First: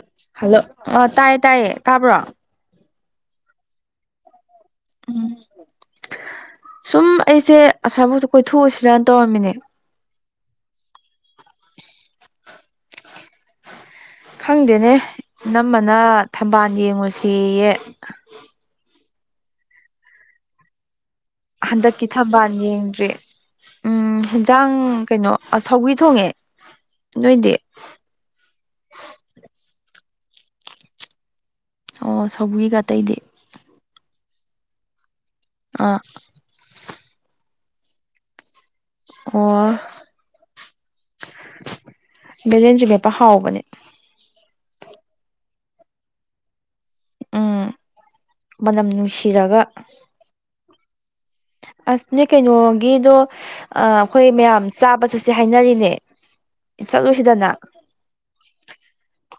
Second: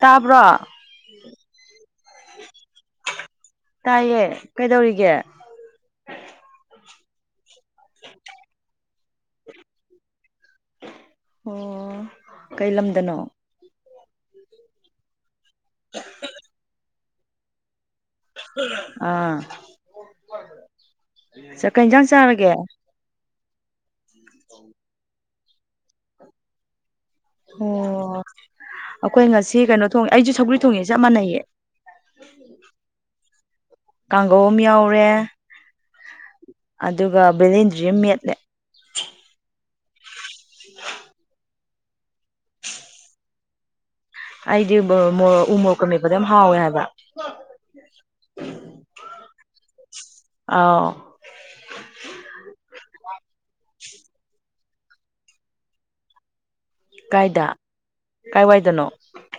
ꯇꯥꯕ꯭ꯔꯣ ꯍꯜꯂꯣ ꯑ ꯇꯥꯏꯌꯦ ꯇꯥꯏꯌꯦ ꯇꯥꯕ꯭ꯔꯣ ꯇꯥꯏꯌꯦ ꯀꯩꯗꯧꯔꯤꯒꯦ ꯎꯝ ꯁꯨꯝ ꯑꯩꯁꯦ ꯑꯁꯥꯐꯥꯎ ꯀꯣꯏꯊꯣꯛꯎꯁꯤꯔꯅ ꯇꯧꯔꯝꯃꯤꯅꯦ ꯑꯣ ꯀꯩ ꯂꯝꯗꯅꯣ ꯈꯪꯗꯦꯅꯦ ꯅꯝꯃꯅ ꯊꯝꯕꯥꯜ ꯌꯦꯡꯉꯨꯁꯤꯌꯦ ꯑꯥ ꯆꯀ ꯍꯟꯗꯛꯀꯤ ꯏꯟꯖꯥꯡ ꯊꯝꯕꯥꯜ ꯆꯥꯔꯒꯦ ꯌꯦꯡꯗ꯭ꯔꯤ ꯎꯝ ꯌꯦꯟꯖꯥꯡ ꯀꯩꯅꯣ ꯁꯥꯎꯤ ꯊꯣꯡꯉꯦ ꯅꯣꯏꯗꯤ ꯑꯣ ꯑꯩꯈꯣꯏ ꯉꯁꯤ ꯀꯩꯅꯣ ꯊꯣꯡꯉꯦ ꯑꯩꯁꯨ ꯁꯒ꯭ꯔꯤ ꯊꯣꯡꯉꯦ ꯆꯞ ꯃꯥꯟꯅꯩꯌꯦ ꯑꯣ ꯁꯏꯒꯇꯩꯗꯤ ꯀꯥꯡꯒꯧ ꯑꯃ ꯌꯥꯎꯔꯦ ꯑꯗꯨꯒ ꯕꯦꯂꯦꯟꯗ꯭ꯔꯤ ꯑꯃ ꯃꯦꯠꯂꯦ ꯑꯣ [inaudible] ꯕꯦꯂꯦꯟꯁꯨ ꯃꯦꯄ ꯍꯥꯎꯕꯅꯦ ꯑꯩꯗꯤꯔ ꯎꯃꯣꯔꯣꯛꯀ ꯃꯦꯛꯄꯗ ꯌꯥꯝ ꯍꯥꯎꯋꯦ ꯍꯥꯏꯕ ꯎꯝ ꯃꯅꯝ ꯅꯨꯡꯁꯤꯔꯒ ꯑꯥꯎ ꯑꯁꯅꯦ ꯀꯩꯅꯣꯒꯤꯗꯣ ꯑꯩꯈꯣꯏ ꯃꯌꯥꯝ ꯆꯥꯕ ꯆꯠꯁꯦ ꯍꯥꯏꯅꯔꯤꯅꯦ [inaudible] ꯀꯥꯏꯗ ꯆꯠꯂꯨꯁꯤꯗꯅ ꯀꯥꯏꯋꯥꯏꯗꯅꯣ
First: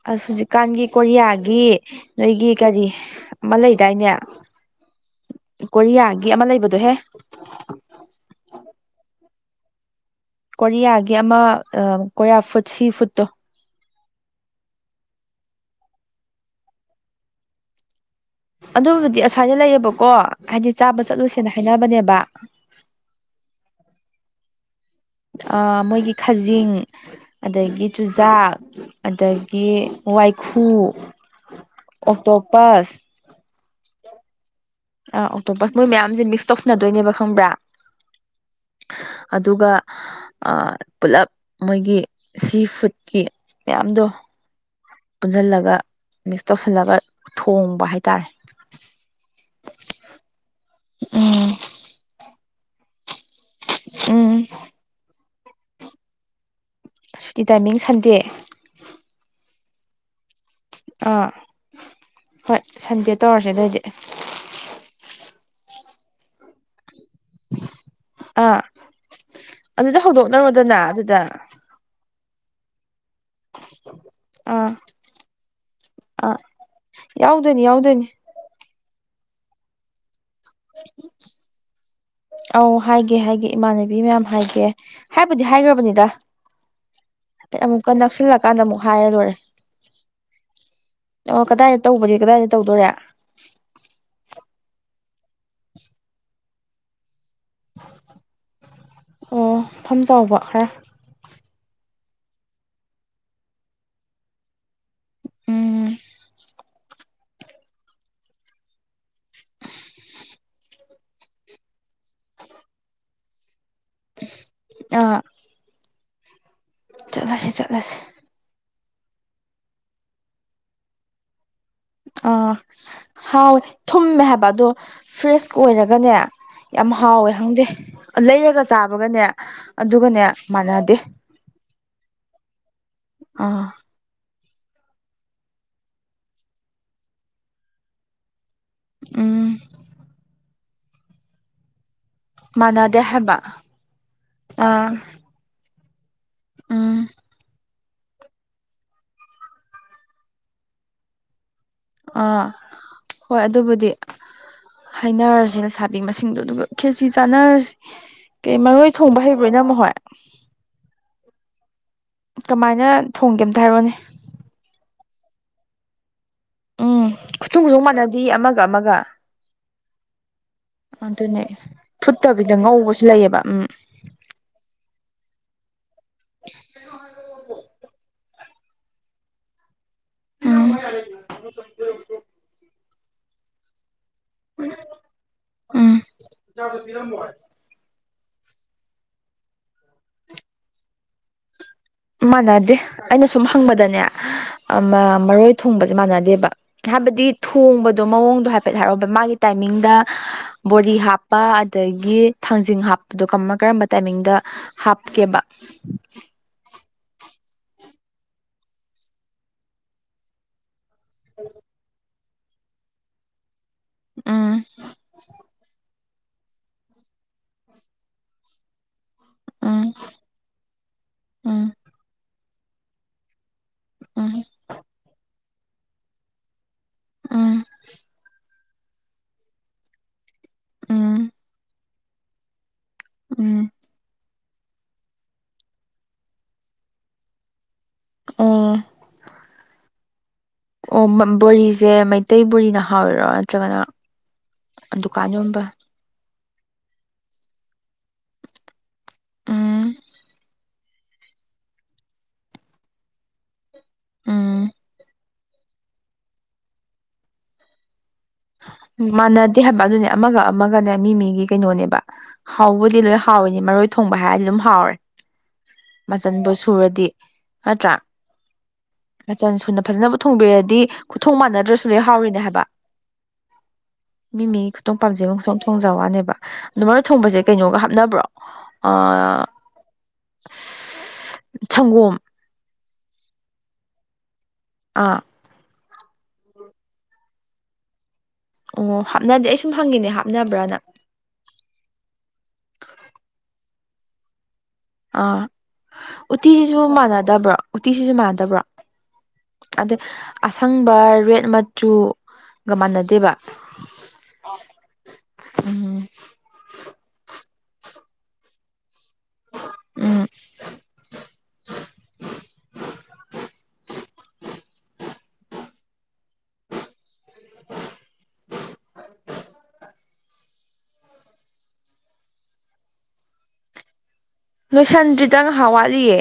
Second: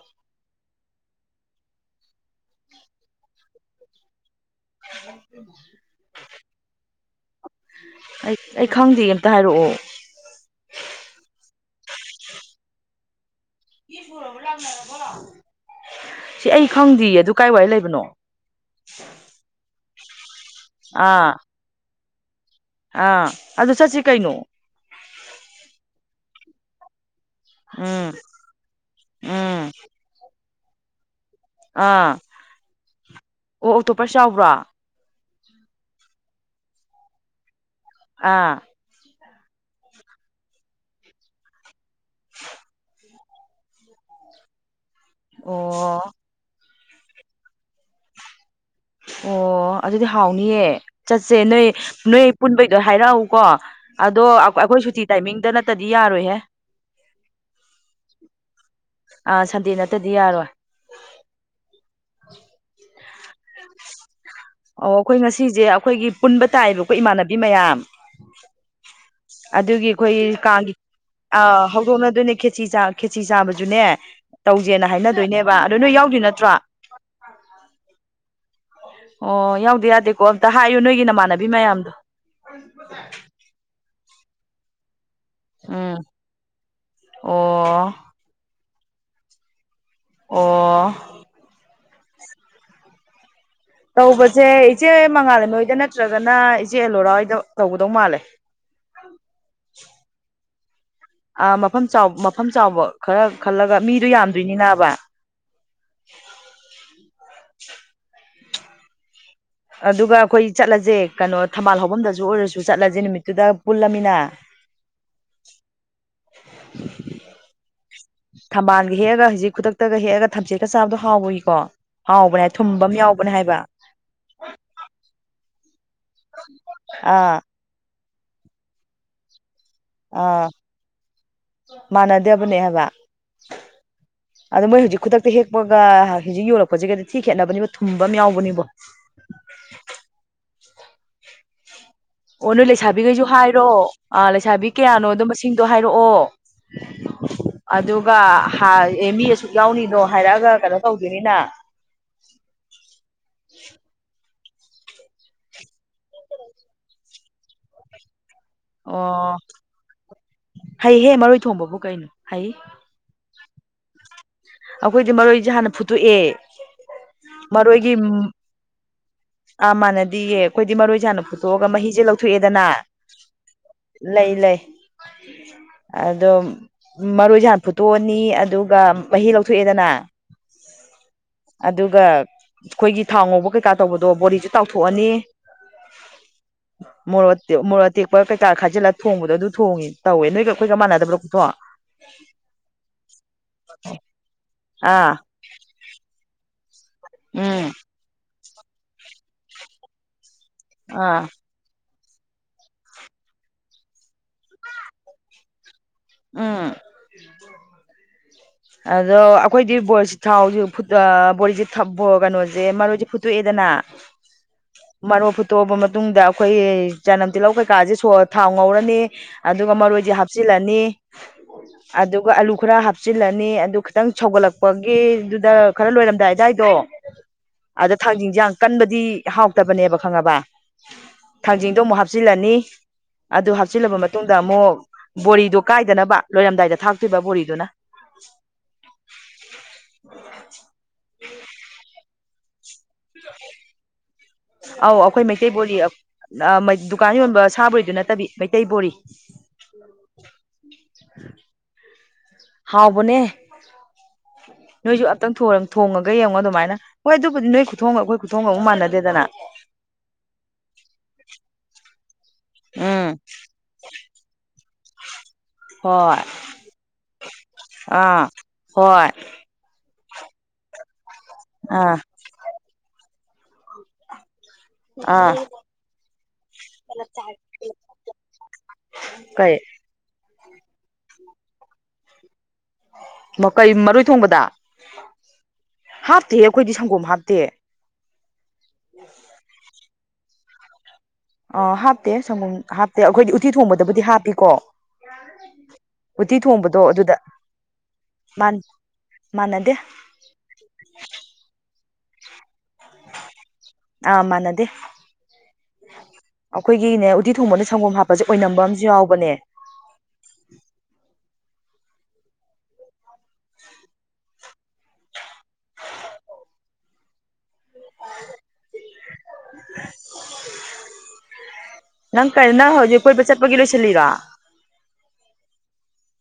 ꯑ ꯍꯧꯖꯤꯛ ꯀꯥꯟꯒꯤ ꯀꯣꯔꯤꯌꯥꯒꯤ ꯅꯣꯏꯒꯤ ꯀꯔꯤ ꯑꯃ ꯂꯩꯗꯥꯏꯅꯦ ꯀꯣꯔꯤꯌꯥꯒꯤ ꯑꯃ ꯂꯩꯕꯗꯣꯍꯦ ꯑꯩ ꯑꯩ ꯈꯪꯗꯦ ꯑꯝꯇ ꯍꯥꯏꯔꯛꯑꯣ ꯀꯣꯔꯤꯌꯥꯒꯤ ꯑꯃ ꯀꯣꯔꯤꯌꯥ ꯐꯨꯠ ꯁꯤ ꯐꯨꯠꯇꯣ ꯁꯤ ꯑꯩ ꯈꯪꯗꯦ ꯑꯗꯨ ꯀꯥꯏ ꯋꯥꯏ ꯂꯩꯕꯅꯣ ꯑꯗꯨꯕꯨꯗꯤ ꯑꯁꯃꯥꯏꯅ ꯂꯩꯌꯦꯕꯀꯣ ꯍꯥꯏꯗꯤ ꯆꯥꯕ ꯑꯥ ꯆꯠꯂꯨꯁꯦꯅ ꯍꯥꯏꯅꯕꯅꯦꯕ ꯑꯥ ꯑꯗꯨ ꯆꯠꯁꯤ ꯀꯩꯩꯅꯣ ꯃꯣꯏꯒꯤ ꯈꯖꯤꯡ ꯑꯗꯒꯤ ꯎꯝ ꯆꯨꯖꯥꯛ ꯎꯝ ꯑꯗꯒꯤ ꯋꯥꯏꯈꯨ ꯑꯥ ꯑꯣꯇꯣꯄꯥꯁ ꯑꯣ ꯑꯣꯇꯣꯞꯄ ꯆꯥꯎꯕ꯭ꯔꯥ ꯑꯥ ꯑꯣꯇꯣꯝꯄꯁ ꯃꯣꯏ ꯃꯌꯥꯝꯁꯦ ꯃꯤꯛꯁ ꯇꯧꯁꯟꯅꯗꯣꯏꯅꯦꯕ ꯈꯪꯕ꯭ꯔꯥ ꯑꯥ ꯑꯗꯨꯒ ꯄꯨꯂꯞ ꯃꯣꯏꯒꯤ ꯁꯤ ꯐꯨꯗꯀꯤ ꯃꯌꯥꯝꯗꯣ ꯄꯨꯟꯁꯤꯜꯂꯒ ꯑꯣ ꯃꯤꯛꯁ ꯇꯧꯁꯤꯜꯂꯒ ꯊꯣꯡꯕ ꯍꯥꯏꯇꯥꯔꯦ ꯑꯣ ꯑꯗꯨꯗꯤ ꯍꯥꯎꯅꯤꯌꯦ ꯆꯠꯁꯦ ꯎꯝ ꯅꯣꯏ ꯅꯣꯏ ꯄꯨꯟꯕꯩꯗꯣ ꯍꯥꯏꯔꯛꯎ ꯀꯣ ꯑꯗꯣ ꯎꯝ ꯑꯩꯈꯣꯏ ꯁꯨꯇꯤ ꯇꯥꯏꯃꯤꯡꯗ ꯅꯠꯇꯗꯤ ꯌꯥꯔꯣꯏꯍꯦ ꯁꯤ ꯇꯥꯏꯃꯤꯡ ꯁꯟꯗꯦ ꯗꯦ ꯅꯠꯇꯗꯤ ꯌꯥꯔꯣꯏ ꯑꯥ ꯍꯣꯏ ꯁꯟꯗꯦ ꯇꯧꯔꯁꯦ ꯑꯗꯨꯑꯣꯏꯗꯤ ꯑꯣ ꯑꯩꯈꯣꯏ ꯉꯁꯤꯁꯦ ꯑꯩꯈꯣꯏꯒꯤ ꯄꯨꯟꯕ ꯇꯥꯏꯌꯦꯕꯀꯣ ꯏꯃꯥꯟꯅꯕꯤ ꯃꯌꯥꯝ ꯑꯥ ꯑꯗꯨꯒꯤ ꯑꯗꯨꯗ ꯑꯩꯈꯣꯏꯒꯤ ꯀꯥꯡꯥꯒꯤ ꯍꯧꯗꯣꯛꯅꯔꯣꯗꯅ ꯑꯗꯨꯗ ꯍꯧꯗꯣꯡꯅ ꯑꯗꯨꯅꯦ ꯈꯦꯆ ꯆꯥꯈꯤ ꯈꯦꯆ ꯆꯥꯕꯁꯨꯅꯦ ꯑꯥ ꯇꯧꯁꯦꯅ ꯍꯥꯏꯅꯗꯣꯏꯅꯦꯕ ꯑꯗꯨ ꯅꯣꯏ ꯌꯥꯎꯗ꯭ꯣꯏ ꯅꯠꯇ꯭ꯔꯣ ꯌꯥꯑꯣꯗꯨꯅꯤ ꯌꯥꯑꯣꯗꯣꯏꯅꯤ ꯑꯣ ꯌꯥꯎꯗꯦ ꯌꯥꯗꯦꯀꯣ ꯑꯝꯇ ꯍꯥꯏꯌꯨ ꯅꯣꯏꯒꯤ ꯅꯃꯥꯟꯅꯕꯤ ꯃꯌꯥꯝꯗꯣ ꯕꯤ ꯃꯌꯥꯝ ꯍꯥꯏꯒꯦ ꯍꯥꯏꯕꯨꯗꯤ ꯎꯝ ꯍꯥꯏꯈ꯭ꯔꯕꯅꯤꯗ ꯑꯃꯨꯛꯀ ꯑꯣ ꯅꯛꯁꯤꯜꯂꯛꯀꯥꯟꯗ ꯑꯃꯨꯛ ꯍꯥꯏ ꯂꯣꯏꯔꯦ ꯑꯣ ꯑꯣ ꯀꯗꯥꯏꯗ ꯇꯧꯕꯗꯤ ꯀꯗꯥꯏꯗ ꯇꯧꯗꯣꯔꯦ ꯇꯧꯕꯁꯦ ꯏꯆꯦ ꯃꯉꯥ ꯂꯩꯃꯥ ꯍꯣꯏꯗ ꯅꯠꯇ꯭ꯔꯒꯅ ꯏꯆꯦ ꯑꯦꯂꯣꯔꯥ ꯍꯣꯏꯗ ꯇꯧꯒꯗꯧ ꯃꯥꯜꯂꯦ ꯑꯣ ꯃꯐꯝ ꯆꯥꯎꯕ ꯈꯔ ꯑ ꯃꯐꯝ ꯃꯐꯝ ꯆꯥꯎꯕ ꯈꯔ ꯈꯜꯂꯒ ꯃꯤꯗꯨꯣ ꯌꯥꯝꯗꯣꯏꯅꯤꯅꯕ [inaudible] ꯎꯝ ꯑꯗꯨꯒ ꯑꯩꯈꯣꯏ ꯆꯠꯂꯁꯦ ꯀꯩꯅꯣ ꯊꯝꯕꯥꯜ ꯍꯐꯝꯝꯗꯁꯨ ꯑꯣꯏꯔꯁꯨ ꯆꯠꯂꯁꯦ ꯅꯨꯃꯤꯠꯇꯨꯗ ꯄꯨꯜꯂꯃꯤꯅꯥ ꯑꯥ ꯆꯠꯂꯁꯤ ꯆꯠꯂꯁꯤ ꯊꯝꯕꯥꯜꯒ ꯍꯦꯛꯑꯒ ꯍꯧꯖꯤꯛ ꯈꯨꯗꯛꯇꯒ ꯍꯦꯛꯑꯒ ꯊꯝꯆꯦꯠꯀ ꯆꯥꯕꯗꯣ ꯍꯥꯎꯕꯒꯤꯀꯣ ꯍꯥꯎꯕꯅꯦ ꯑꯥ ꯊꯨꯝꯕ ꯑꯃ ꯌꯥꯎꯕꯅꯦ ꯍꯥꯏꯕ ꯍꯥꯎꯋꯦ ꯊꯨꯝꯃꯦ ꯍꯥꯏꯕ ꯑꯗꯣ ꯐ꯭ꯔꯦꯁꯀ ꯑꯣꯏꯔ ꯒꯅꯦ ꯌꯥꯝ ꯍꯥꯎꯋꯦ ꯑꯥ ꯈꯪꯗꯦ ꯂꯩꯔꯒ ꯆꯥꯕꯒꯅꯦ ꯑꯗꯨꯒꯅꯦ ꯑꯥ ꯃꯥꯟꯅꯗꯦ ꯃꯥꯟꯅꯗꯦꯕꯅꯦ ꯍꯥꯏꯕ ꯑꯥ ꯑꯗꯣ ꯃꯣꯏ ꯍꯧꯖꯤꯛ ꯈꯨꯗꯛꯇ ꯍꯦꯛꯄꯒ ꯍꯧꯖꯤꯛ ꯌꯣꯂꯛꯄꯁꯤꯒꯗꯤ ꯊꯤ ꯈꯦꯠꯅꯕꯅꯤꯕ ꯊꯨꯝꯕ ꯑꯃ ꯌꯥꯎꯕꯅꯤꯕꯣ ꯎꯝ ꯑꯣ ꯅꯣꯏ ꯃꯥꯟꯅꯗꯦ ꯂꯩꯁꯥꯕꯤꯈꯩꯁꯨ ꯍꯥꯏꯕ ꯍꯥꯏꯔꯣ ꯑꯥ ꯂꯩꯁꯥꯕꯤ ꯑꯥ ꯀꯌꯥꯅꯣ ꯑꯣ ꯃꯁꯤꯡꯗꯣ ꯍꯥꯏꯔꯛꯑꯣ ꯎꯝ [unintelligible] ꯑꯗꯨꯒ ꯑꯦ ꯃꯤ ꯑꯁꯨꯛ ꯌꯥꯎꯅꯤꯗꯣ ꯍꯥꯏꯔꯛꯑꯒ ꯀꯩꯅꯣ ꯇꯧꯗꯣꯏꯅꯤꯅ ꯑꯥ ꯍꯣꯏ ꯑꯗꯨꯕꯨꯗꯤ ꯍꯥꯏꯩꯅꯔꯁꯤꯅ ꯁꯥꯕꯤ ꯃꯁꯤꯡꯗꯣ ꯑꯗꯨꯒ ꯈꯦꯁꯤ ꯆꯥꯟꯅꯔꯁꯤ ꯀꯩ ꯃꯔꯣꯏ ꯊꯣꯡꯕ ꯑꯣ ꯍꯩꯕ ꯅꯝꯃꯨ ꯍꯣꯏ ꯊꯣꯕꯕꯨ ꯀꯩꯅꯣ ꯍꯥꯏ ꯊꯣꯡ ꯀꯦ ꯑꯝꯇ ꯍꯥꯏꯔꯛꯑꯣꯅꯦ ꯑꯩꯈꯣꯏꯗꯤ ꯃꯔꯣꯏꯁꯦ ꯍꯥꯟꯅ ꯐꯨꯠꯇꯣꯛꯑꯦ ꯈꯨꯇꯣꯡ ꯈꯨꯁꯨꯣꯡ ꯃꯔꯣꯏꯒꯤ ꯃꯥꯟꯅꯗ ꯑꯃꯒ ꯑꯃꯒ ꯑꯥ ꯃꯥꯟꯅꯗꯤꯌꯦ ꯑꯩꯈꯣꯏꯗꯤ ꯃꯔꯣꯏꯁꯅ ꯑꯗꯨꯅꯦ ꯐꯨꯊꯣꯛꯑꯒ ꯃꯍꯤꯁꯦ ꯐꯨꯠꯇꯕꯤꯗ ꯂꯧꯊꯣꯛꯑꯦꯗꯅ ꯉꯧꯕꯁꯨ ꯂꯩꯌꯦꯕ ꯎꯝ ꯂꯩ ꯂꯩ ꯑꯗꯣ ꯃꯔꯣꯏꯁꯦ ꯍꯥꯟꯅ ꯐꯨꯠꯇꯣꯛꯑꯅꯤ ꯑꯗꯨꯒ ꯃꯍꯤ ꯂꯧꯊꯣꯛꯑꯦꯗꯅ ꯎꯝ ꯑꯗꯨꯒ ꯑꯩꯈꯣꯏꯒꯤ ꯊꯥꯎ ꯉꯧꯕ ꯀꯩꯀꯥ ꯇꯧꯕꯗꯣ ꯕꯣꯔꯤꯁꯦ ꯇꯥꯎꯊꯣꯛꯑꯅꯤ ꯎꯝ ꯃꯣꯔ ꯃꯣꯔ ꯇꯦꯛꯄ ꯀꯩꯀꯥ ꯈꯥꯏꯖꯤꯜꯂ ꯊꯣꯡꯕꯗꯣ ꯑꯗꯨ ꯊꯣꯡꯉꯤ ꯇꯧꯋꯦ ꯅꯣꯏꯒ ꯑꯩꯈꯒ ꯃꯥꯟꯅꯗꯕꯔꯣꯄꯊꯣ ꯃꯥꯟꯅꯗꯦ ꯑꯩꯅ ꯁꯨꯝ ꯍꯪꯕꯗꯅꯦ ꯑꯥ ꯃꯔꯣꯏ ꯊꯣꯡꯕꯁꯦ ꯃꯥꯟꯅꯗꯦꯕ ꯍꯥꯏꯕꯗꯤ ꯎꯝ ꯊꯣꯡꯕꯗꯣ ꯃꯑꯣꯡꯗꯣ ꯍꯥꯏꯐꯦꯠ ꯍꯥꯏꯔꯕ ꯃꯥꯒꯤ ꯇꯥꯏꯃꯤꯡꯗ ꯕꯣꯗꯤ ꯑꯥ ꯍꯥꯞꯄ ꯑꯗꯒꯤ ꯒꯤ ꯊꯥꯡꯖꯤꯡ ꯍꯥꯞꯄꯗꯣ ꯀꯔꯝꯕ ꯀꯔꯝꯕ ꯇꯥꯏꯃꯤꯡꯗ ꯍꯥꯞꯀꯦꯕ ꯎꯝ ꯑꯗꯣ ꯑꯩꯈꯣꯏꯗꯤ ꯕꯣꯁꯤ ꯊꯥꯎꯁꯨ ꯕꯣꯔꯤꯁꯦ ꯊꯛ ꯀꯩꯅꯣꯁꯦ ꯃꯔꯣꯏꯁꯦ ꯐꯨꯠꯇꯣꯛꯑꯦꯗꯅ ꯎꯝ ꯃꯅ ꯑꯣꯕꯨꯠꯇꯕ ꯃ ꯃꯇꯨꯡꯗ ꯑꯩꯈꯣꯏꯒꯤ ꯆꯅꯝ ꯇꯤꯜꯍꯧ ꯀꯩꯀꯥꯁꯦ ꯁ ꯊꯥꯎ ꯉꯧꯔꯅꯤ ꯑꯗꯨꯒ ꯎꯝ ꯃꯔꯣꯏꯗꯤ ꯍꯥꯞꯆꯤꯜꯂꯅꯤ ꯎꯝ ꯑꯗꯨꯒ ꯑꯂꯨ ꯈꯔ ꯍꯥꯞꯆꯤꯜꯂꯅꯤ ꯈꯤꯇꯪ ꯎꯝ ꯁꯧꯒꯠꯂꯛꯄꯒꯤꯗꯨꯗ ꯈꯔ ꯂꯣꯏꯔꯝꯗꯥꯏ ꯑꯗꯨꯗꯥꯋꯥꯏꯗꯣ ꯎꯝ ꯑꯗ ꯊꯥꯡꯖꯤꯡꯁꯥꯡ ꯀꯟꯕꯗꯤ ꯍꯥꯎꯇꯕꯅꯦꯕ ꯈꯪꯉꯕ ꯎꯝ ꯊꯥꯡꯖꯤꯡꯗꯣ ꯑꯃꯨꯛ ꯍꯥꯞꯆꯤꯜꯂꯅꯤ ꯑꯗꯨ ꯎꯝ ꯍꯥꯞꯆꯤꯜꯂꯕ ꯃꯇꯨꯡꯗ ꯑꯃꯨꯛ ꯕꯣꯔꯤꯗꯣ ꯀꯥꯏꯗꯅꯕ ꯂꯣꯏꯔꯝꯗꯥꯏꯗ ꯊꯥꯛꯇ꯭ꯣꯏꯕ ꯕꯣꯔꯤꯗꯨꯅ ꯑꯣ ꯑꯣ ꯕꯣꯔꯤꯁꯦ ꯃꯩꯇꯩ ꯕꯣꯔꯤꯅ ꯍꯧꯔꯣ ꯅꯠꯇ꯭ꯔꯒꯅ ꯑꯧ ꯑꯩꯈꯣꯏ ꯗꯨꯀꯥꯟ ꯃꯩꯇꯩ ꯌꯣꯟꯕ ꯕꯣꯔꯤ ꯗꯨꯀꯥꯟ ꯌꯣꯟꯕ ꯁꯥꯕꯔꯤꯗꯨ ꯅꯠꯇꯕꯤ ꯃꯩꯇꯩ ꯕꯣꯔꯤ ꯎꯝ [unintelligible] ꯍꯥꯎꯕꯅꯦ ꯎꯝ ꯅꯣꯏꯁꯨ ꯈꯤꯇꯪ ꯊꯣꯡꯉꯒ ꯌꯦꯡꯉꯣ ꯑꯗꯨꯃꯥꯏ ꯍꯣꯏ ꯑꯗꯨꯕꯨꯗꯤ ꯅꯣꯏ ꯈꯨꯊꯣꯡꯉꯒ ꯑꯩꯈꯣꯏ ꯈꯨꯊꯣꯡꯒ ꯑꯃꯨꯛ ꯃꯥꯟꯅꯗꯦꯗꯅ ꯃꯥꯟꯅꯗꯦ ꯍꯥꯏꯕ ꯑꯗꯨꯅꯦ ꯑꯃꯒ ꯑꯃꯒꯅꯦ ꯃꯤ ꯃꯤꯒꯤ ꯀꯩꯅꯣꯅꯦꯕ ꯍꯥꯎꯕꯗꯤ ꯂꯣꯏ ꯎꯝ ꯍꯥꯎꯋꯅꯤ ꯃꯔꯣꯏ ꯊꯣꯡꯕ ꯍꯥꯏꯔꯗꯤ ꯑꯗꯨꯝ ꯍꯥꯎꯔꯦ ꯍꯣꯏ ꯃꯆꯟꯕꯨꯣ ꯁꯨꯔꯗꯤ ꯑꯥ ꯍꯣꯏ ꯅꯠꯇ꯭ꯔꯥꯆꯟ ꯁꯨꯅ ꯐꯖꯅ ꯈꯨ ꯊꯣꯡꯕꯤꯔꯗꯤ ꯈꯨꯊꯣꯡ ꯃꯥꯟꯅꯗ꯭ꯔꯁꯨ ꯑꯥ ꯂꯣꯏ ꯍꯥꯎꯔꯤꯅꯦ ꯍꯥꯏꯕ ꯃꯤ ꯃꯤ ꯈꯨꯇꯣꯡ ꯑꯥ ꯄꯥꯝꯖꯩꯕ ꯈꯨꯇꯣꯡ ꯊꯣꯡꯖ ꯋꯥꯅꯦꯕ ꯑꯗꯣ ꯃꯔꯨꯞ ꯊꯣꯡꯕꯁꯦ ꯀꯩꯅꯣꯒ ꯍꯥꯞꯅꯕ꯭ꯔꯣ [unintelligible] ꯁꯪꯒꯣꯝ ꯃꯀꯩ ꯃꯔꯣꯏ ꯊꯣꯡꯕꯗ ꯑꯥ ꯍꯥꯞꯇꯦ ꯑꯩꯈꯣꯏꯗꯤ ꯁꯪꯒꯣꯝ ꯍꯥꯞꯇꯦ ꯑꯣ ꯍꯥꯞꯅꯗꯦ ꯑꯩ ꯁꯨꯝ ꯍꯪꯉꯤꯅꯦ ꯍꯥꯞꯅꯕ꯭ꯔꯅ ꯑ ꯍꯥꯞꯇꯦ ꯁꯪꯒꯣꯝ ꯍꯥꯞꯇꯦ ꯑꯩꯈꯣꯏꯗꯤ ꯎꯇꯤ ꯊꯣꯡꯕꯗꯕꯨꯗꯤ ꯍꯥꯞꯄꯤꯀꯣ ꯑꯥ ꯎꯇꯤ ꯎꯇꯤꯁꯤꯁꯨ ꯊꯣꯡꯕꯗꯣ ꯑꯗꯨꯗ ꯃꯥꯟꯅꯗꯕ꯭ꯔꯥ ꯎꯇꯤꯁꯤꯁꯨ ꯃꯥꯟꯅꯗꯕ꯭ꯔꯥ ꯃꯥꯟꯅꯗꯦ ꯑꯗꯩ ꯑꯁꯪꯕ ꯔꯦꯠ ꯃꯆꯨ ꯑꯥ ꯃꯥꯟꯅꯗꯦ ꯎꯝ ꯑꯩꯈꯣꯏꯒꯤꯅꯦ ꯎꯗꯤ ꯊꯣꯡꯕꯅ ꯁꯪꯒꯣꯝ ꯍꯥꯞꯄꯁꯦ ꯑꯣꯏꯅꯝꯕ ꯑꯝꯨ ꯌꯥꯎꯕꯅꯦ ꯎꯝ [unintelligible] [unintelligible] ꯅꯪ ꯀꯔꯤ ꯅꯪ ꯍꯧꯖꯤꯛ ꯀꯣꯏꯕ ꯆꯠꯄꯒꯤ ꯂꯣꯏꯁꯤꯜꯂꯤꯔ ꯅꯣꯏꯁꯟꯗ꯭ꯔꯤꯗꯪ ꯉꯥꯏꯍꯥꯛ ꯋꯥꯠꯂꯤꯌꯦ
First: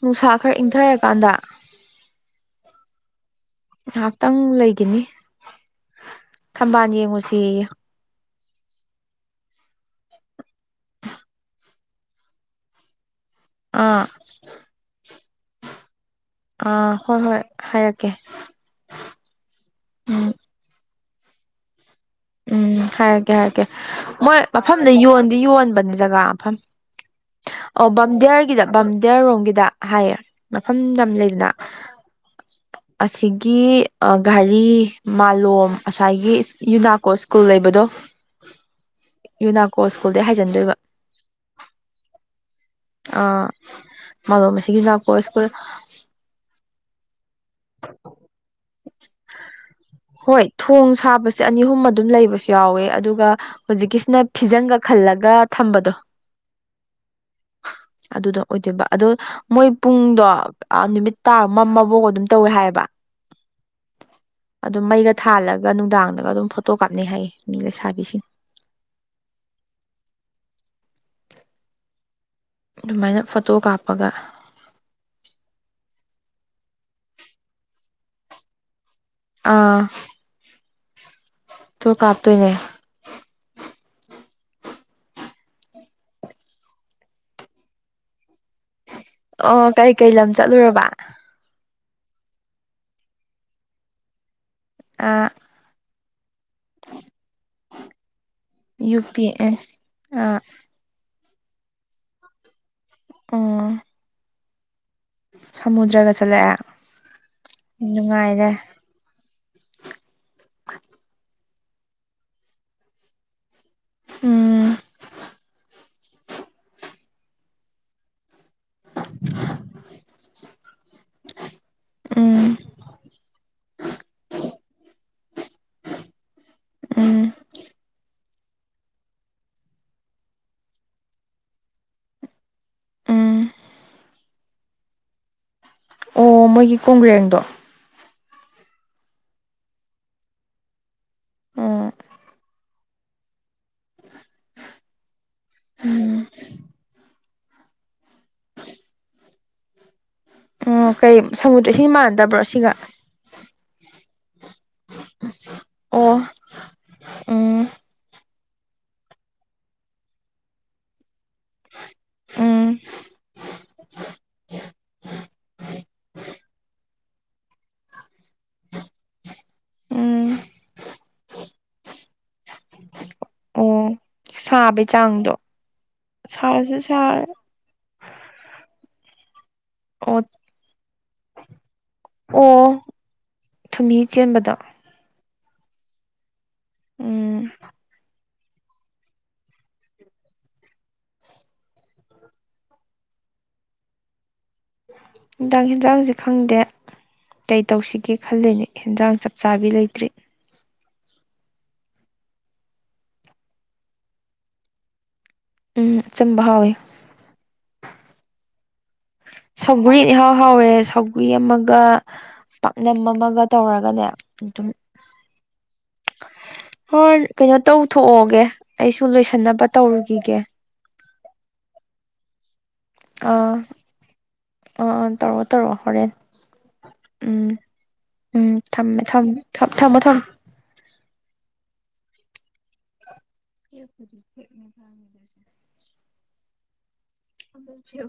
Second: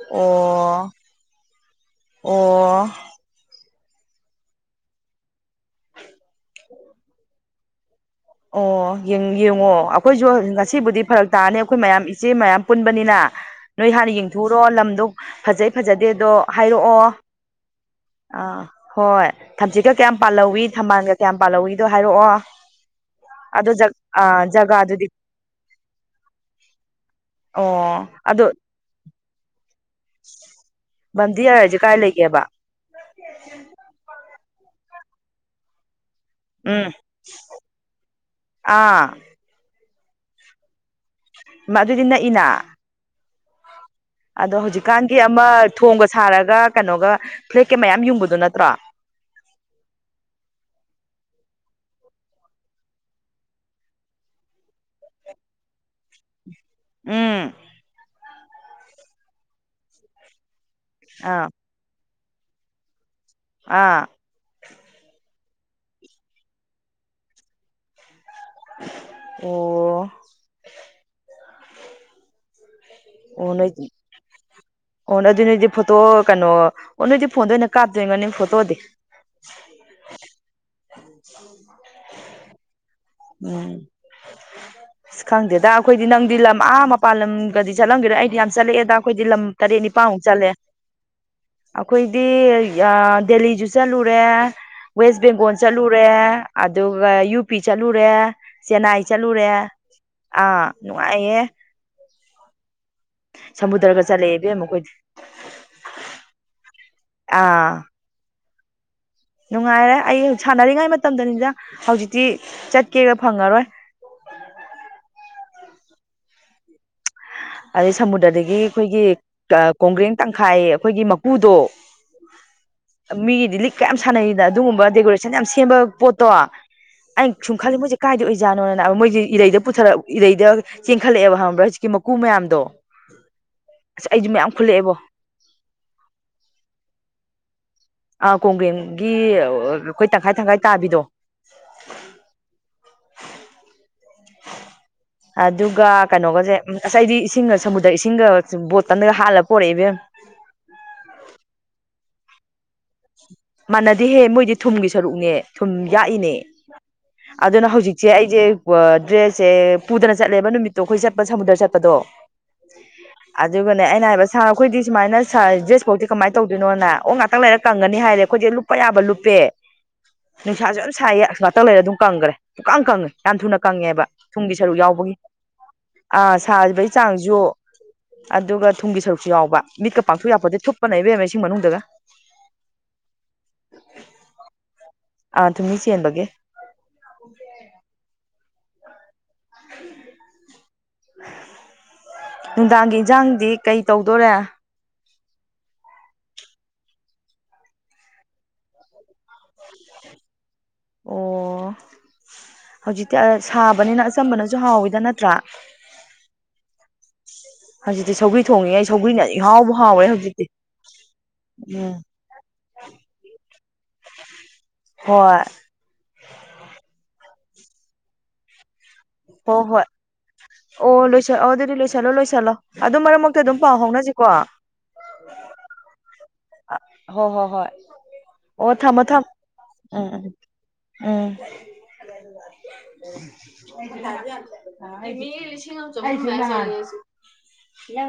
ꯅꯨꯡꯁꯥ ꯈꯔ ꯑꯣ ꯏꯪꯊꯔꯀꯥꯟꯗ ꯑꯣ ꯉꯥꯏꯍꯥꯛꯇꯪ ꯂꯩꯈꯤꯅꯤ ꯊꯝꯕꯥꯜ ꯌꯦꯡꯉꯨꯁꯤ ꯑꯣ ꯌꯦꯡꯉꯣ ꯑꯩꯈꯣꯏꯁꯨ ꯉꯁꯤꯕꯨꯗꯤ ꯐꯔꯛ ꯇꯥꯅꯤ ꯑꯩꯈꯣꯏ ꯃꯌꯥꯝ ꯏꯆꯦ ꯃꯌꯥꯝ ꯄꯨꯟꯕꯅꯤꯅ ꯅꯣꯏ ꯑꯥ ꯍꯥꯟꯅ ꯌꯦꯡꯊꯣꯛꯎꯨꯔꯣ ꯂꯝꯗꯣ ꯐꯖꯩ ꯐꯖꯗꯦ ꯑꯗꯣ ꯑꯥ ꯍꯥꯏꯔꯛꯑꯣ ꯍꯣꯏ ꯍꯣꯏ ꯍꯥꯏꯔꯛꯀꯦ ꯑꯥ ꯍꯣꯏ ꯊꯝꯆꯤꯠꯀ ꯀꯌꯥꯝ ꯎꯝ ꯄꯥꯜꯍꯧꯋꯤ ꯊꯝꯕꯥꯜꯒ ꯀꯌꯥꯝ ꯄꯥꯜꯍꯧꯏꯤ ꯎꯝ ꯍꯥꯏꯔꯛꯀꯦ ꯍꯥꯏꯔꯛꯀꯦ ꯖ ꯃꯣꯏ ꯑꯥ ꯃꯐꯝꯗ ꯖꯒꯥꯗꯨꯗꯤ ꯌꯣꯟꯗꯤ ꯌꯣꯟꯕꯅꯤ ꯖꯒꯥ ꯃꯐꯝ [unintelligible] ꯑꯣ ꯑꯗꯣ ꯕꯥꯝꯗꯤꯌꯥꯔꯒꯤꯗ ꯕꯥꯝꯗꯤꯌꯥꯔꯣꯝꯒꯤꯗ ꯍꯥꯏꯌꯦ ꯃꯐꯝ ꯂꯝ ꯂꯩꯗꯅ ꯕꯟꯗꯤꯌꯥꯔ ꯍꯥꯏꯁꯦ ꯀꯥꯏ ꯂꯩꯒꯦꯕ ꯑꯁꯤꯒꯤ ꯘꯔꯤ ꯃꯥꯂꯣꯝ ꯉꯁꯥꯏꯒꯤ ꯎꯝ ꯌꯨꯅꯥꯀꯣ ꯁ꯭ꯀꯨꯜ ꯂꯩꯕꯗꯣ ꯑꯥ ꯌꯨꯅꯥꯀ ꯑꯣ ꯁ꯭ꯀꯨꯜꯗꯩ ꯍꯥꯏꯖꯟꯗꯣꯏꯕ ꯑꯗꯨꯗꯤ ꯅꯛꯏꯅ ꯑꯥ ꯑꯗꯣ ꯃꯥꯂꯣꯝ ꯑꯁꯤꯒꯤ ꯍꯧꯖꯤꯛꯀꯥꯟꯒꯤ ꯌꯨꯅꯥꯀꯣ ꯑꯃ ꯁ꯭ꯀꯨꯜ ꯊꯣꯡꯒ ꯁꯥꯔꯒ ꯀꯩꯅꯣꯒ ꯐ꯭ꯂꯦꯛꯀ ꯃꯌꯥꯝ ꯌꯨꯡꯕꯗꯨꯣ ꯅꯠꯇ꯭ꯔꯣ [unintelligible] [unintelligible] ꯍꯣꯏ ꯊꯣꯡ ꯁꯥꯕꯁꯦ ꯑꯅꯤ ꯑꯍꯨꯝ ꯑꯗꯨꯝ ꯂꯩꯕꯁꯨ ꯌꯥꯎꯋꯦ ꯑꯗꯨꯒ ꯍꯧꯖꯤꯛꯀꯤꯁꯤꯅ ꯐꯤꯖꯪꯒ ꯈꯜꯂꯒ ꯊꯝꯕꯗꯣ ꯎꯝ ꯑꯗꯨꯗ ꯑꯣꯏꯗꯣꯏꯕ ꯑꯗꯣ ꯃꯣꯏ ꯄꯨꯡꯗꯣ ꯅꯨꯃꯤꯠ ꯇꯥ ꯑꯥ ꯑꯃꯃꯐꯥꯎ ꯑꯗꯨꯝ ꯇꯧꯋꯦ ꯍꯥꯏꯌꯦꯕ ꯑꯥ ꯑꯗꯨꯝ ꯃꯩꯒ ꯊꯥꯜꯂꯒ ꯅꯨꯡꯗꯥꯡꯗꯒ ꯑꯗꯨꯝ ꯐꯣꯇꯣ ꯀꯥꯞꯅꯩ ꯍꯥꯏꯌꯦ ꯃꯤ ꯂꯩꯁꯥꯕꯤꯁꯤꯡ ꯑꯣ [unintelligible] ꯑꯗꯨꯃꯥꯏꯅ ꯐꯣꯇꯣ ꯑꯣꯅ ꯀꯥꯞꯄꯒ ꯑꯣꯅ ꯑꯗꯨꯅꯗꯤ ꯐ ꯐꯣꯇꯣ ꯀꯩꯅꯣ ꯅꯣꯏꯗꯤ ꯐꯣꯟꯗ ꯑꯣꯏꯅ ꯀꯥꯞꯇꯣꯏꯉꯣ ꯅ ꯐꯣꯇꯣꯗꯤ ꯑꯥ ꯎ ꯊ ꯀꯥꯞꯇꯅꯦ ꯎꯝ ꯑꯁ ꯈꯪꯗꯦꯗ ꯑꯩꯈꯣꯏꯗꯤ ꯅꯪꯗꯤ ꯂꯝ ꯑꯥ ꯃꯄꯥꯟ ꯂꯝꯒꯗꯤ ꯆꯠꯂꯝꯒꯦꯔ ꯑꯩꯗꯤ ꯌꯥꯝ ꯆꯠꯂꯛꯑꯦꯗ ꯑꯩꯈꯣꯏꯗꯤ ꯂꯝ ꯑꯣ ꯇꯔꯦꯠ ꯀꯩ ꯀꯩ ꯅꯤꯄꯥꯟꯃꯨꯛ ꯂꯝ ꯆꯠꯂꯦ ꯆꯠꯂꯨꯔꯕ ꯑꯩꯈꯣꯏ ꯗꯦꯜꯂꯤꯁꯨ ꯆꯠꯂꯨꯔꯦ ꯋꯦꯁ ꯑꯥ ꯕꯦꯡꯒꯣꯜ ꯆꯠꯂꯨꯔꯦ ꯑꯗꯨꯒ ꯌꯨ ꯄꯤ ꯆꯠꯂꯨꯔꯦ ꯌꯨ ꯆꯦꯟꯅꯥꯏ ꯄꯤ ꯆꯠꯂꯨꯔꯦ ꯑꯦ ꯑꯥ ꯅꯨꯡꯉꯥꯏꯌꯦꯦ ꯑꯣ ꯁꯃꯨꯗ꯭ꯔꯒ ꯆꯠꯂꯛꯦ ꯏꯕꯦꯝꯃꯨꯛꯈꯣꯏꯗꯤ ꯁꯃꯨꯗ꯭ꯔꯒ ꯆꯠꯂꯛꯑꯦ ꯑꯥ ꯅꯨꯡꯉꯥꯏꯔꯦ ꯅꯨꯡꯉꯥꯏꯔꯦ ꯑꯩ ꯁꯥꯟꯅꯔꯤꯉꯩ ꯃꯇꯝꯗꯅꯤꯗ ꯍꯧꯖꯤꯛꯇꯤ ꯆꯠꯀꯦꯔ ꯐꯪꯉꯔꯣꯏ ꯎꯝ ꯑꯗꯩ ꯁꯃꯨꯗ꯭ꯔꯗꯒꯤ ꯑꯩꯈꯣꯏꯒꯤ ꯀꯣꯡꯒ꯭ꯔꯦꯡ ꯇꯪꯈꯥꯏ ꯑꯩꯈꯣꯏꯒꯤ ꯃꯀꯨꯗꯣ ꯎꯝ ꯃꯤꯒꯤꯗꯤ ꯂꯤꯛ ꯀ ꯌꯥꯝ ꯁꯥꯟꯅꯩꯅ ꯑꯗꯨꯒꯨꯝꯕ ꯗꯦꯀꯣꯔꯦꯁꯟ ꯌꯥꯝ ꯁꯦꯝꯕ ꯄꯣꯠ ꯇꯣ ꯑ ꯎꯝ ꯁꯨꯡꯈꯥꯏꯂ ꯃꯨ ꯆ ꯀꯥꯏꯗ ꯑꯣꯏꯖꯥꯅꯣꯅꯅꯥ ꯃꯣꯏꯁꯤꯦꯔꯩꯗ ꯄꯨꯊꯛ ꯏꯔꯩꯗ ꯆꯦꯟꯈꯠꯂꯛꯑꯦꯕ ꯍꯥꯏ꯭ꯔꯥ ꯍꯧꯖꯤꯛꯀꯤ ꯀꯀꯨ ꯃꯌꯥꯝꯗꯣ ꯎꯝ ꯑꯁ ꯑꯩꯁꯨ ꯃꯌꯥꯝ ꯈꯨꯜꯂꯛꯑꯦꯕꯣ ꯑꯣ ꯃꯣꯏꯒꯤ ꯀꯣꯡꯒ꯭ꯔꯦꯡꯗꯣ ꯑꯥ ꯀꯣꯡꯒ꯭ꯔꯦꯝꯒꯤ ꯑꯩꯈꯣꯏ ꯇꯪꯈꯥꯏ ꯇꯪꯈꯥꯏ ꯇꯥꯕꯤꯗꯣ ꯑꯣ [unintelligible] ꯑꯗꯨꯒ ꯎꯝ ꯀꯩꯅꯣꯒꯁꯦ ꯉꯁꯥꯏꯗꯤ ꯏꯁꯤꯡꯒ ꯁꯃꯨꯗ꯭ꯔ ꯏꯁꯤꯡꯒ ꯕꯣꯠꯀꯟꯗꯒ ꯍꯥꯜꯂꯒ ꯄꯣꯔꯛꯏ ꯏꯕꯦꯝ ꯎꯝ ꯇꯕ꯭ꯔꯣꯁꯤꯒ ꯃꯅꯗꯤ ꯍꯦ ꯃꯣꯏꯗꯤ ꯊꯨꯝꯒꯤ ꯁꯔꯨꯛꯅꯦ ꯊꯨꯝ ꯑꯣ ꯌꯥꯛꯏꯅꯦ ꯎꯝ ꯑꯗꯨꯅ ꯍꯧꯖꯤꯛꯁꯦ ꯑꯩ ꯑꯩꯁꯦ ꯗ꯭ꯔꯦꯁꯁꯦ ꯄꯨꯗꯅ ꯆꯠꯂꯦꯕ ꯅꯨꯃꯤꯠꯇꯣ ꯑꯩꯈꯣꯏ ꯆꯠꯄ ꯁꯃꯨꯗ꯭ꯔ ꯆꯠꯄꯗꯣ ꯎꯝ ꯑꯗꯨꯒꯅꯦ ꯑꯩꯅ ꯍꯥꯏꯕ ꯁꯥꯔ ꯑꯩꯈꯣꯏꯗꯤ ꯁꯨꯃꯥꯏꯅ ꯁꯥ ꯗ꯭ꯔꯦꯁꯐꯧꯗꯤꯤ ꯀꯃꯥꯏꯅ ꯇꯧꯗꯣꯏꯅꯣꯅ ꯑꯣ ꯉꯥꯛꯇꯪ ꯂꯩꯔꯛ ꯀꯪꯒꯅꯤ ꯍꯥꯏꯔꯦ ꯑꯩꯈꯣꯏꯁꯦ ꯂꯨꯞꯄ ꯌꯥꯕ ꯂꯨꯞꯄꯦ ꯎꯝ ꯅꯨꯡꯁꯥꯁꯨ ꯑꯗꯨꯝ ꯁꯥꯏꯌꯦ ꯉꯥꯛꯇ ꯂꯩꯔ ꯑꯗꯨꯝ ꯀꯪꯈ꯭ꯔꯦ ꯄꯨꯛꯀꯥꯟ ꯀꯪꯉꯦ ꯌꯥꯝ ꯊꯨꯅ ꯑꯣ ꯀꯪꯉꯦꯕ ꯊꯨꯝꯒꯤ ꯁꯔꯨꯛ ꯁꯥꯕꯩ ꯌꯥꯎꯕꯒꯤ ꯆꯥꯡꯗꯣ ꯑꯥ ꯁꯥꯔꯁꯨ ꯁꯥꯔꯤꯕꯒꯤ ꯁꯥꯔꯦ ꯆꯥꯡꯁꯨ ꯑꯗꯨꯒ ꯊꯨꯝꯒꯤ ꯁꯔꯨꯛꯁꯨ ꯌꯥꯎꯕ ꯃꯤꯠꯀ ꯑꯣ ꯄꯥꯡꯊꯣꯛ ꯌꯥꯄꯗꯤ ꯊꯨꯞꯄꯅꯩꯕꯦꯝꯕ ꯏꯁꯤꯡ ꯃꯅꯨꯡꯗꯒ ꯑꯣ ꯊꯨꯝꯍꯤ ꯆꯦꯟꯕꯗ ꯑꯥ ꯊꯨꯝꯍꯤ ꯆꯦꯟꯕꯒꯦ ꯎꯝ [unintelligible] ꯅꯨꯡꯗꯥꯡꯒꯤ ꯏꯟꯁꯥꯡꯗꯤ ꯀꯩ ꯇꯧꯗꯣꯔꯦ ꯍꯟꯗꯥꯛ ꯌꯦꯦꯟꯁꯥꯡꯁ ꯈꯪꯗꯦ ꯀꯩ ꯇꯧꯁꯤꯒꯦ ꯈꯜꯂꯤꯅꯦ ꯍꯟꯖꯥꯡ ꯆꯞ ꯆꯥꯕꯤ ꯂꯩꯇ꯭ꯔꯤ ꯑꯣ ꯍꯧꯖꯤꯛꯇꯤ ꯁꯥꯕꯅꯤꯅ ꯑꯆꯝꯕꯅꯁꯨ ꯍꯥꯎꯋꯤꯗ ꯅꯠꯇ꯭ꯔꯥ ꯎꯝꯆꯨꯝꯕ ꯍꯥꯎꯋꯦ ꯍꯧꯖꯤꯛꯇꯤ ꯁꯧꯒ꯭ꯔꯤ ꯊꯣꯡꯉꯤꯉꯩ ꯁꯧꯒ꯭ꯔꯤꯅ ꯏꯍꯥꯎꯕꯨ ꯁꯧꯒ꯭ꯔꯤ ꯍꯥꯎꯔꯦ ꯏꯍꯥꯎ ꯍꯧꯖꯤꯛꯇꯤ ꯍꯥꯎꯋꯦ ꯁꯧꯒ꯭ꯔꯤ ꯑꯃꯒ ꯎꯝ ꯄꯥꯛꯅꯝ ꯑꯃꯒ ꯇꯧꯔꯒꯅꯦ ꯑꯗꯨꯝ ꯍ ꯍꯣꯏ ꯀꯩꯅꯣ ꯇꯧꯊꯣꯛꯑꯣꯒꯦ ꯑꯩꯁꯨ ꯍꯣꯏ ꯂꯣꯏꯁꯟꯅꯕ ꯍꯣꯏ ꯇꯧꯔꯨꯈꯤꯒꯦ ꯑꯣ ꯂꯣꯏꯁꯜ ꯑꯗꯨꯗꯤ ꯂꯣꯏꯁꯤꯜꯂꯣ ꯂꯣꯏꯁꯤꯜꯂꯣ ꯑꯗꯨ ꯃꯔꯛ ꯃꯔꯛꯇ ꯑꯥ ꯑꯗꯨꯝ ꯄꯥꯎ ꯍꯧꯥꯎꯅꯁꯤꯀꯣ ꯑꯥ ꯑꯥ ꯇꯧꯔꯣ ꯇꯧꯔꯣ ꯍꯣꯔꯦꯟ ꯍꯣ ꯍꯣ ꯎꯝ ꯍꯣꯏ ꯎꯝ ꯑꯣ ꯊꯝꯃꯦ ꯊꯝꯃꯣ ꯊꯝꯃ ꯊꯝꯃꯦ ꯊꯝꯃꯣ ꯊꯝꯃꯣ ꯎꯝꯝ ꯎꯝ ꯆ ꯈ